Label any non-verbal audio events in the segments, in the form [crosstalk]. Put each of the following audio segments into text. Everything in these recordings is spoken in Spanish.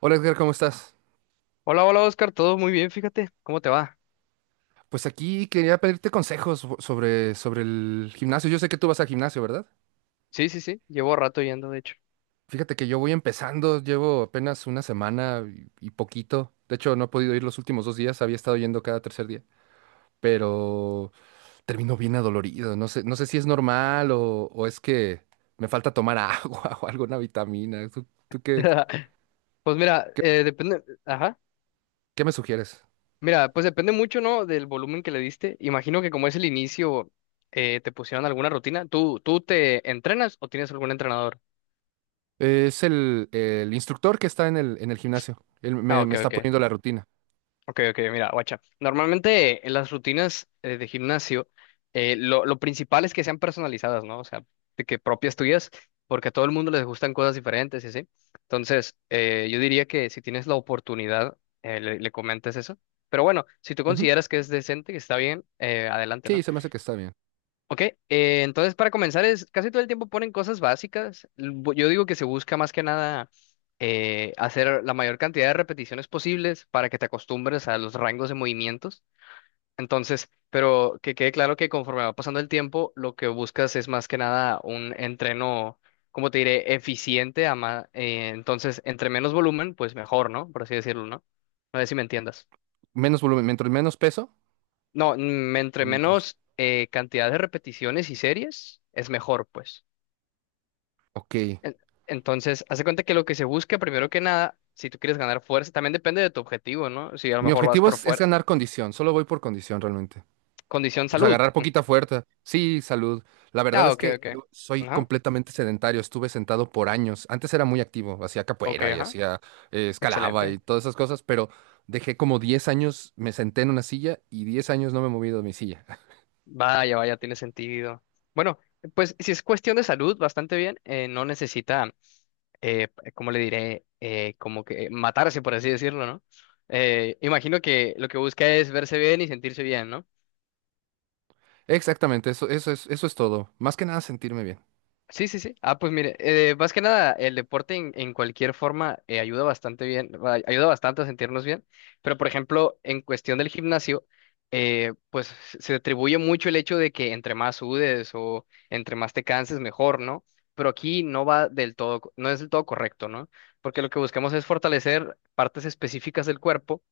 Hola Edgar, ¿cómo estás? Hola, hola Oscar, todo muy bien, fíjate, ¿cómo te va? Pues aquí quería pedirte consejos sobre el gimnasio. Yo sé que tú vas al gimnasio, ¿verdad? Sí, sí, sí, llevo rato yendo, de hecho. Fíjate que yo voy empezando, llevo apenas una semana y poquito. De hecho, no he podido ir los últimos dos días, había estado yendo cada tercer día, pero termino bien adolorido. No sé, no sé si es normal o es que me falta tomar [laughs] agua o alguna vitamina. ¿Tú, tú qué, [laughs] Pues mira, qué, depende, ajá, qué me sugieres? mira, pues depende mucho, ¿no? Del volumen que le diste. Imagino que como es el inicio, te pusieron alguna rutina. ¿Tú te entrenas o tienes algún entrenador? Es el instructor que está en el gimnasio. Él Ah, me ok, está ok. poniendo la rutina. Ok, ok, mira, guacha. Normalmente en las rutinas de gimnasio, lo principal es que sean personalizadas, ¿no? O sea, de que propias tuyas, porque a todo el mundo les gustan cosas diferentes y así. Entonces, yo diría que si tienes la oportunidad, le comentes eso. Pero bueno, si tú Ujú. consideras que es decente, que está bien, adelante, Sí, ¿no? se me hace que está bien. Ok, entonces para comenzar es casi todo el tiempo ponen cosas básicas. Yo digo que se busca más que nada hacer la mayor cantidad de repeticiones posibles para que te acostumbres a los rangos de movimientos. Entonces, pero que quede claro que conforme va pasando el tiempo, lo que buscas es más que nada un entreno, como te diré, eficiente. Entonces, entre menos volumen, pues mejor, ¿no? Por así decirlo, ¿no? No sé si me entiendas. Menos volumen, mientras menos peso No, entre o mientras. menos cantidad de repeticiones y series, es mejor, pues. Ok. En- Entonces, hace cuenta que lo que se busca, primero que nada, si tú quieres ganar fuerza, también depende de tu objetivo, ¿no? Si a lo Mi mejor vas objetivo por es fuerza. ganar condición. Solo voy por condición realmente. Condición Pues salud. agarrar Mm. poquita fuerza. Sí, salud. La verdad Ah, es ok, que ok. yo soy Ajá. completamente sedentario. Estuve sentado por años. Antes era muy activo. Hacía Ok, capoeira y ajá. hacía escalaba Excelente. y todas esas cosas, pero dejé como 10 años. Me senté en una silla y 10 años no me he movido de mi silla. Vaya, vaya, tiene sentido. Bueno, pues si es cuestión de salud, bastante bien. No necesita, ¿cómo le diré? Como que matarse, por así decirlo, ¿no? Imagino que lo que busca es verse bien y sentirse bien, ¿no? [laughs] Exactamente. Eso es todo. Más que nada sentirme bien. Sí, sí, sí. Ah, pues mire, más que nada, el deporte en cualquier forma ayuda bastante bien, ayuda bastante a sentirnos bien, pero por ejemplo, en cuestión del gimnasio, pues se atribuye mucho el hecho de que entre más sudes o entre más te canses, mejor, ¿no? Pero aquí no va del todo, no es del todo correcto, ¿no? Porque lo que buscamos es fortalecer partes específicas del cuerpo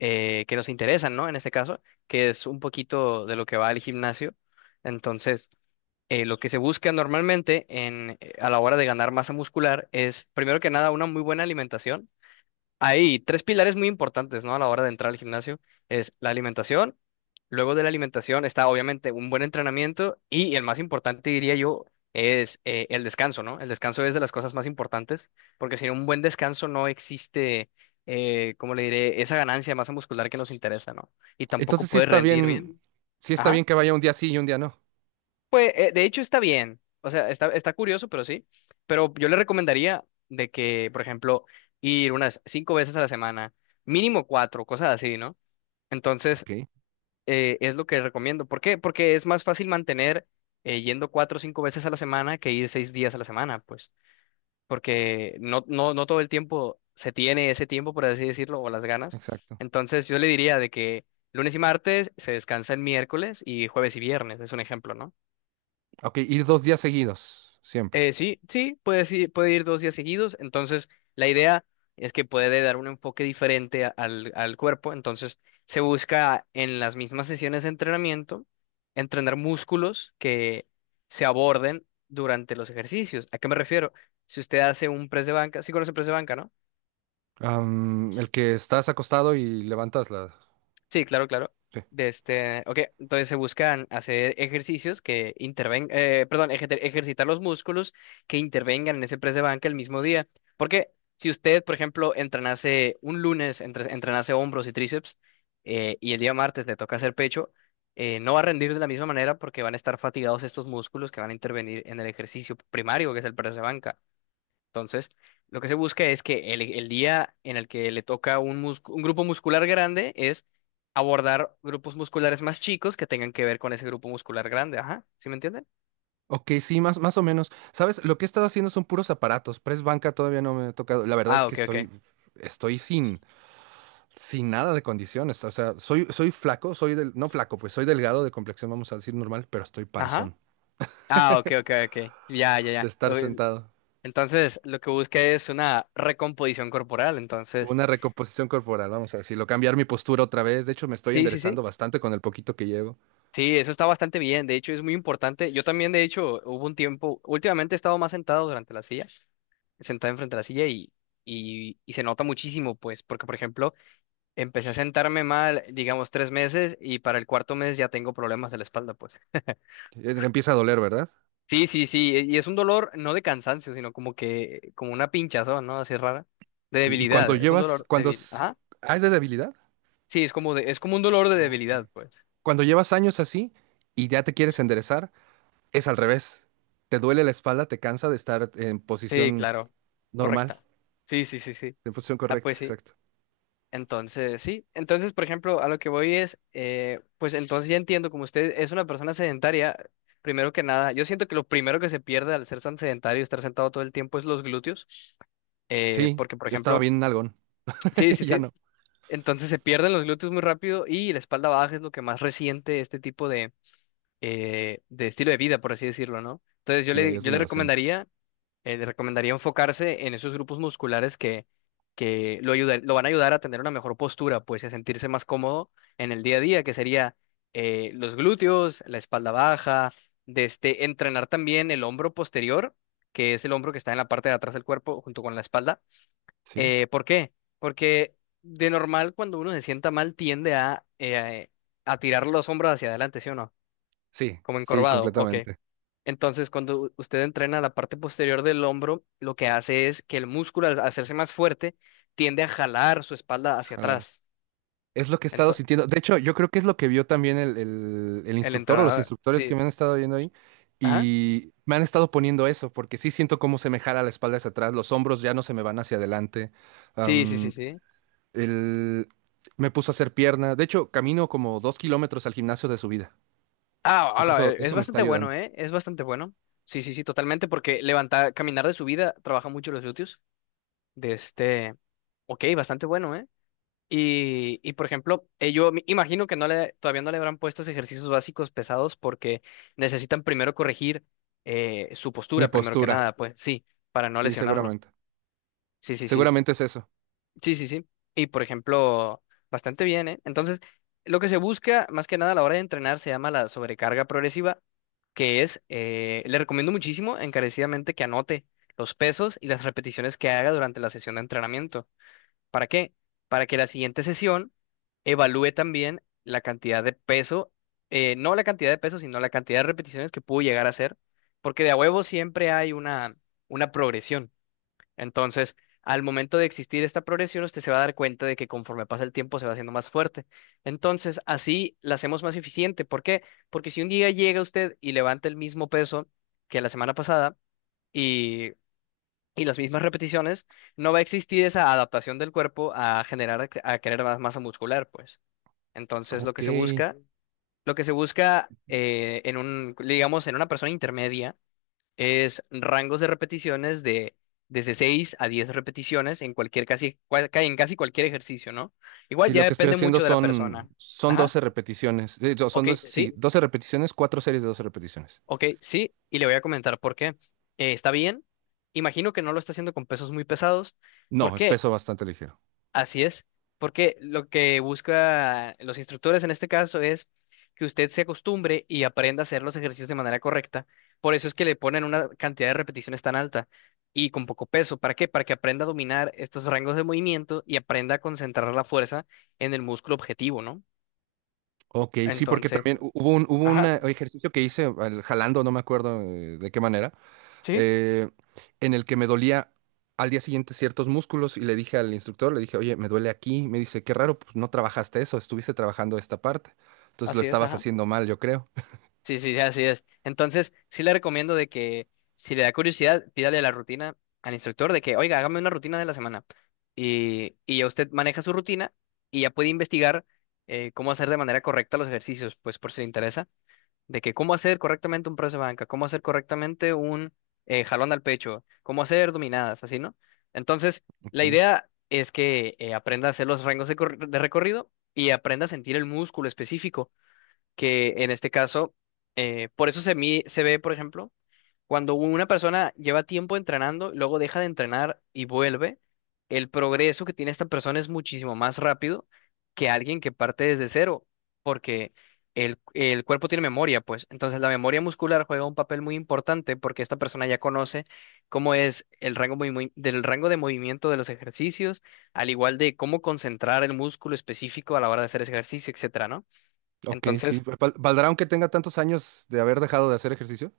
que nos interesan, ¿no? En este caso, que es un poquito de lo que va al gimnasio. Entonces lo que se busca normalmente a la hora de ganar masa muscular es, primero que nada, una muy buena alimentación. Hay tres pilares muy importantes, ¿no? A la hora de entrar al gimnasio. Es la alimentación, luego de la alimentación está obviamente un buen entrenamiento y el más importante, diría yo, es el descanso, ¿no? El descanso es de las cosas más importantes porque sin un buen descanso no existe, ¿cómo le diré?, esa ganancia de masa muscular que nos interesa, ¿no? Y tampoco Entonces sí puedes está rendir bien. bien. Sí está bien Ajá. que vaya un día sí y un día no. Pues, de hecho, está bien. O sea, está curioso, pero sí. Pero yo le recomendaría de que, por ejemplo, ir unas 5 veces a la semana, mínimo cuatro, cosas así, ¿no? Entonces, Ok. Es lo que recomiendo. ¿Por qué? Porque es más fácil mantener yendo 4 o 5 veces a la semana que ir 6 días a la semana, pues. Porque no, no, no todo el tiempo se tiene ese tiempo, por así decirlo, o las ganas. Exacto. Entonces, yo le diría de que lunes y martes se descansa el miércoles y jueves y viernes, es un ejemplo, ¿no? Ok, ir dos días seguidos, siempre. Sí, sí, puede ir 2 días seguidos. Entonces, la idea es que puede dar un enfoque diferente al cuerpo. Entonces, se busca en las mismas sesiones de entrenamiento entrenar músculos que se aborden durante los ejercicios. ¿A qué me refiero? Si usted hace un press de banca, sí conoce press de banca, ¿no? Am, el que estás acostado y levantas la... Sí, claro, claro. Sí. De este, ok, entonces se buscan hacer ejercicios que intervengan, perdón, ejercitar los músculos que intervengan en ese press de banca el mismo día. Porque si usted, por ejemplo, entrenase un lunes, entrenase hombros y tríceps, y el día martes le toca hacer pecho, no va a rendir de la misma manera porque van a estar fatigados estos músculos que van a intervenir en el ejercicio primario, que es el press de banca. Entonces, lo que se busca es que el día en el que le toca un grupo muscular grande es abordar grupos musculares más chicos que tengan que ver con ese grupo muscular grande. Ajá, ¿sí me entienden? Ok, sí, más o menos. ¿Sabes? Lo que he estado haciendo son puros aparatos. Press banca todavía no me he tocado. La verdad es Ah, que ok, estoy, ok. estoy sin, sin nada de condiciones. O sea, soy flaco, soy del... No flaco, pues soy delgado de complexión, vamos a decir normal, pero estoy Ajá. panzón Ah, ok, ok, ok. Ya, ya, de ya. estar sentado. Entonces, lo que busca es una recomposición corporal. Entonces, Una recomposición corporal, vamos a decirlo. Cambiar mi postura otra vez. De hecho, me estoy sí, sí, sí. enderezando bastante con el poquito que llevo. Sí, eso está bastante bien. De hecho, es muy importante. Yo también, de hecho, hubo un tiempo, últimamente he estado más sentado durante la silla. Sentada enfrente de la silla y se nota muchísimo, pues, porque, por ejemplo, empecé a sentarme mal, digamos, 3 meses y para el cuarto mes ya tengo problemas de la espalda, pues. Empieza a doler, ¿verdad? Sí, sí, sí, y es un dolor no de cansancio, sino como que, como una pinchazón, ¿no? Así rara, de Sí, y cuando debilidad, es un llevas, dolor cuando débil. es, Ajá. ah, es de debilidad. Sí, es como de, es como un dolor de Ok. debilidad, pues. Cuando llevas años así y ya te quieres enderezar, es al revés. Te duele la espalda, te cansa de estar en Sí, posición claro, normal, correcta. Sí, sí, sí, sí. en posición Ah, correcta, pues sí. exacto. Entonces, sí. Entonces, por ejemplo, a lo que voy es, pues entonces ya entiendo, como usted es una persona sedentaria, primero que nada, yo siento que lo primero que se pierde al ser tan sedentario y estar sentado todo el tiempo es los glúteos, Sí, porque, por yo estaba ejemplo, bien en nalgón, sí, [laughs] sí, ya sí. no. Entonces se pierden los glúteos muy rápido y la espalda baja es lo que más resiente este tipo de estilo de vida, por así decirlo, ¿no? Entonces Sí, ahí es yo donde lo siento. Le recomendaría enfocarse en esos grupos musculares que lo van a ayudar a tener una mejor postura, pues, y a sentirse más cómodo en el día a día, que sería los glúteos, la espalda baja, de este, entrenar también el hombro posterior, que es el hombro que está en la parte de atrás del cuerpo junto con la espalda. Sí, ¿Por qué? Porque de normal cuando uno se sienta mal tiende a tirar los hombros hacia adelante, ¿sí o no? sí, Como sí, encorvado, ok. completamente. Entonces, cuando usted entrena la parte posterior del hombro, lo que hace es que el músculo, al hacerse más fuerte, tiende a jalar su espalda hacia Ojalá. atrás. Es lo que he estado Entonces, sintiendo. De hecho, yo creo que es lo que vio también el el instructor o los entrenador, instructores que sí, me han estado viendo ahí. ajá, Y me han estado poniendo eso, porque sí siento cómo se me jala la espalda hacia atrás, los hombros ya no se me van hacia adelante. sí, sí, sí, am, sí. el- Me puso a hacer pierna. De hecho, camino como 2 kilómetros al gimnasio de subida. Ah, Entonces hola, eso, es eso me está bastante ayudando. bueno, ¿eh? Es bastante bueno. Sí, sí, sí, totalmente, porque levantar, caminar de subida trabaja mucho los glúteos. De este, ok, bastante bueno, ¿eh? Por ejemplo, yo me imagino que no le, todavía no le habrán puesto esos ejercicios básicos pesados porque necesitan primero corregir su Mi postura, primero que postura, nada, pues sí, para no sí, lesionarlo. seguramente. Sí, sí, sí. Seguramente es eso. Sí, sí, sí. Y por ejemplo, bastante bien, ¿eh? Entonces, lo que se busca más que nada a la hora de entrenar se llama la sobrecarga progresiva, que es, le recomiendo muchísimo encarecidamente que anote los pesos y las repeticiones que haga durante la sesión de entrenamiento. ¿Para qué? Para que la siguiente sesión evalúe también la cantidad de peso, no la cantidad de peso, sino la cantidad de repeticiones que pudo llegar a hacer, porque de a huevo siempre hay una progresión. Entonces, al momento de existir esta progresión, usted se va a dar cuenta de que conforme pasa el tiempo se va haciendo más fuerte. Entonces, así la hacemos más eficiente. ¿Por qué? Porque si un día llega usted y levanta el mismo peso que la semana pasada, y y las mismas repeticiones, no va a existir esa adaptación del cuerpo a generar, a querer más masa muscular, pues. Entonces, Ok. Y lo que se busca en un, digamos, en una persona intermedia es rangos de repeticiones de desde 6 a 10 repeticiones en cualquier casi, cual- ca- en casi cualquier ejercicio, ¿no? Igual ya lo que estoy depende haciendo mucho de la son, persona. son Ajá, 12 repeticiones. Eh, yo- Son ok, dos, sí, sí, 12 repeticiones, cuatro series de 12 repeticiones. ok, sí, y le voy a comentar por qué. Está bien, imagino que no lo está haciendo con pesos muy pesados. No, Por es qué. peso bastante ligero. Así es, porque lo que busca los instructores en este caso es que usted se acostumbre y aprenda a hacer los ejercicios de manera correcta. Por eso es que le ponen una cantidad de repeticiones tan alta y con poco peso. ¿Para qué? Para que aprenda a dominar estos rangos de movimiento y aprenda a concentrar la fuerza en el músculo objetivo, ¿no? Ok, sí, porque Entonces, también hu- hubo un, hubo un ajá, eh, ejercicio que hice jalando, no me acuerdo de qué manera, sí, eh, en el que me dolía al día siguiente ciertos músculos y le dije al instructor, le dije, oye, me duele aquí. Me dice, qué raro, pues no trabajaste eso, estuviste trabajando esta parte. Entonces lo así es, estabas ajá. haciendo mal, yo creo. Sí, sí, sí, así es. Entonces, sí le recomiendo de que si le da curiosidad, pídale la rutina al instructor de que, oiga, hágame una rutina de la semana. Y ya usted maneja su rutina y ya puede investigar cómo hacer de manera correcta los ejercicios, pues por si le interesa, de que cómo hacer correctamente un press de banca, cómo hacer correctamente un jalón al pecho, cómo hacer dominadas, así, ¿no? Entonces, Ok, la idea es que aprenda a hacer los rangos de recorrido y aprenda a sentir el músculo específico que en este caso, por eso se ve, por ejemplo, cuando una persona lleva tiempo entrenando, luego deja de entrenar y vuelve, el progreso que tiene esta persona es muchísimo más rápido que alguien que parte desde cero, porque el cuerpo tiene memoria, pues. Entonces la memoria muscular juega un papel muy importante porque esta persona ya conoce cómo es el rango del rango de movimiento de los ejercicios, al igual de cómo concentrar el músculo específico a la hora de hacer ese ejercicio, etcétera, ¿no? ok, sí. Entonces, ¿Valdrá aunque tenga tantos años de haber dejado de hacer ejercicio?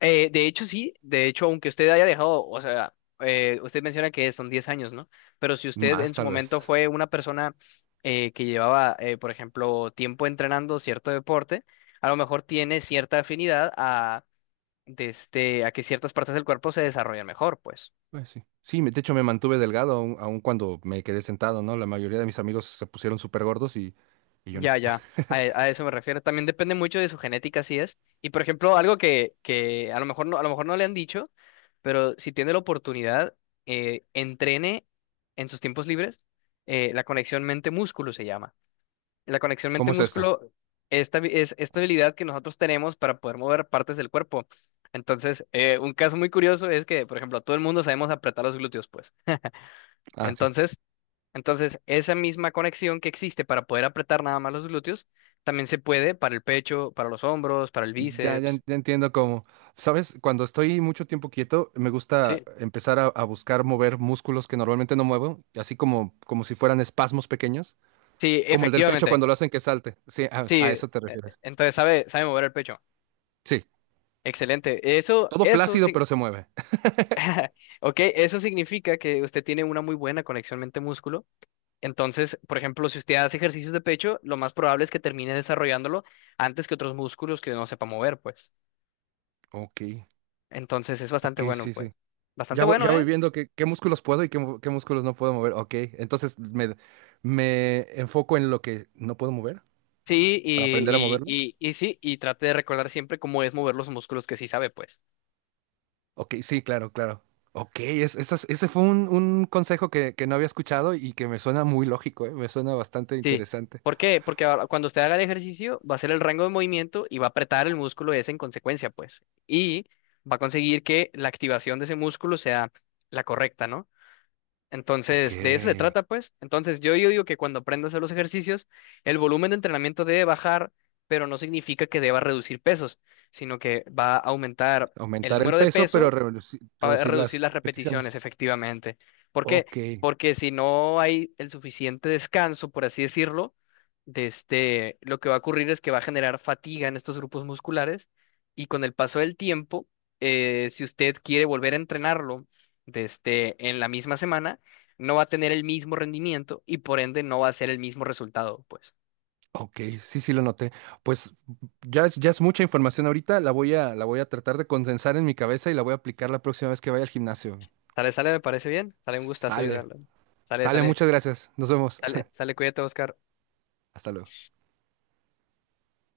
De hecho, sí, de hecho, aunque usted haya dejado, o sea, usted menciona que son 10 años, ¿no? Pero si usted en Más, su tal vez. momento fue una persona que llevaba, por ejemplo, tiempo entrenando cierto deporte, a lo mejor tiene cierta afinidad a, de este, a que ciertas partes del cuerpo se desarrollen mejor, pues. Pues sí. Sí, de hecho me mantuve delgado aun cuando me quedé sentado, ¿no? La mayoría de mis amigos se pusieron súper gordos y yo no. A eso me refiero. También depende mucho de su genética, así es. Y por ejemplo, algo que a lo mejor no, a lo mejor no le han dicho, pero si tiene la oportunidad, entrene en sus tiempos libres, la conexión mente-músculo se llama. La conexión ¿Cómo es esto? mente-músculo es esta habilidad que nosotros tenemos para poder mover partes del cuerpo. Entonces, un caso muy curioso es que, por ejemplo, todo el mundo sabemos apretar los glúteos, pues. Ah, sí. Entonces, entonces, esa misma conexión que existe para poder apretar nada más los glúteos, también se puede para el pecho, para los hombros, para el bíceps. Ya entiendo cómo. ¿Sabes? Cuando estoy mucho tiempo quieto, me gusta Sí, empezar a buscar mover músculos que normalmente no muevo, así como, como si fueran espasmos pequeños, sí, como el del pecho efectivamente. cuando lo hacen que salte. Sí, a, Sí, a eso te refieres. entonces sabe mover el pecho. Sí, Excelente. Eso, todo eso flácido sí. pero se mueve. [laughs] [laughs] Ok, eso significa que usted tiene una muy buena conexión mente-músculo. Entonces, por ejemplo, si usted hace ejercicios de pecho, lo más probable es que termine desarrollándolo antes que otros músculos que no sepa mover, pues. Ok, Entonces, es ok, bastante bueno, sí, pues. sí. Bastante bueno, Ya voy ¿eh? viendo qué, qué músculos puedo y qué, qué músculos no puedo mover. Ok, entonces me enfoco en lo que no puedo mover Sí, para aprender a y, y, moverlo. y, y sí, y trate de recordar siempre cómo es mover los músculos que sí sabe, pues. Ok, sí, claro, claro. Ok, ese fue un consejo que no había escuchado y que me suena muy lógico, ¿eh? Me suena bastante Sí. interesante. ¿Por qué? Porque ahora cuando usted haga el ejercicio, va a hacer el rango de movimiento y va a apretar el músculo ese en consecuencia, pues. Y va a conseguir que la activación de ese músculo sea la correcta, ¿no? Ok, Entonces, de eso se trata, pues. Entonces, yo digo que cuando aprenda a hacer los ejercicios, el volumen de entrenamiento debe bajar, pero no significa que deba reducir pesos, sino que va a aumentar el aumentar el número de peso, pero peso. Para reducir reducir las las repeticiones, repeticiones. efectivamente. ¿Por qué? Ok, Porque si no hay el suficiente descanso, por así decirlo, de este, lo que va a ocurrir es que va a generar fatiga en estos grupos musculares y con el paso del tiempo, si usted quiere volver a entrenarlo de este, en la misma semana, no va a tener el mismo rendimiento y por ende no va a ser el mismo resultado, pues. Ok, sí, sí lo noté. Pues ya es mucha información ahorita, la voy a tratar de condensar en mi cabeza y la voy a aplicar la próxima vez que vaya al gimnasio. Sale, sale, me parece bien. Sale un gustazo Sale, ayudarlo. Sale, sale, sale, muchas gracias. Nos vemos. Cuídate, Oscar. [laughs] Hasta luego.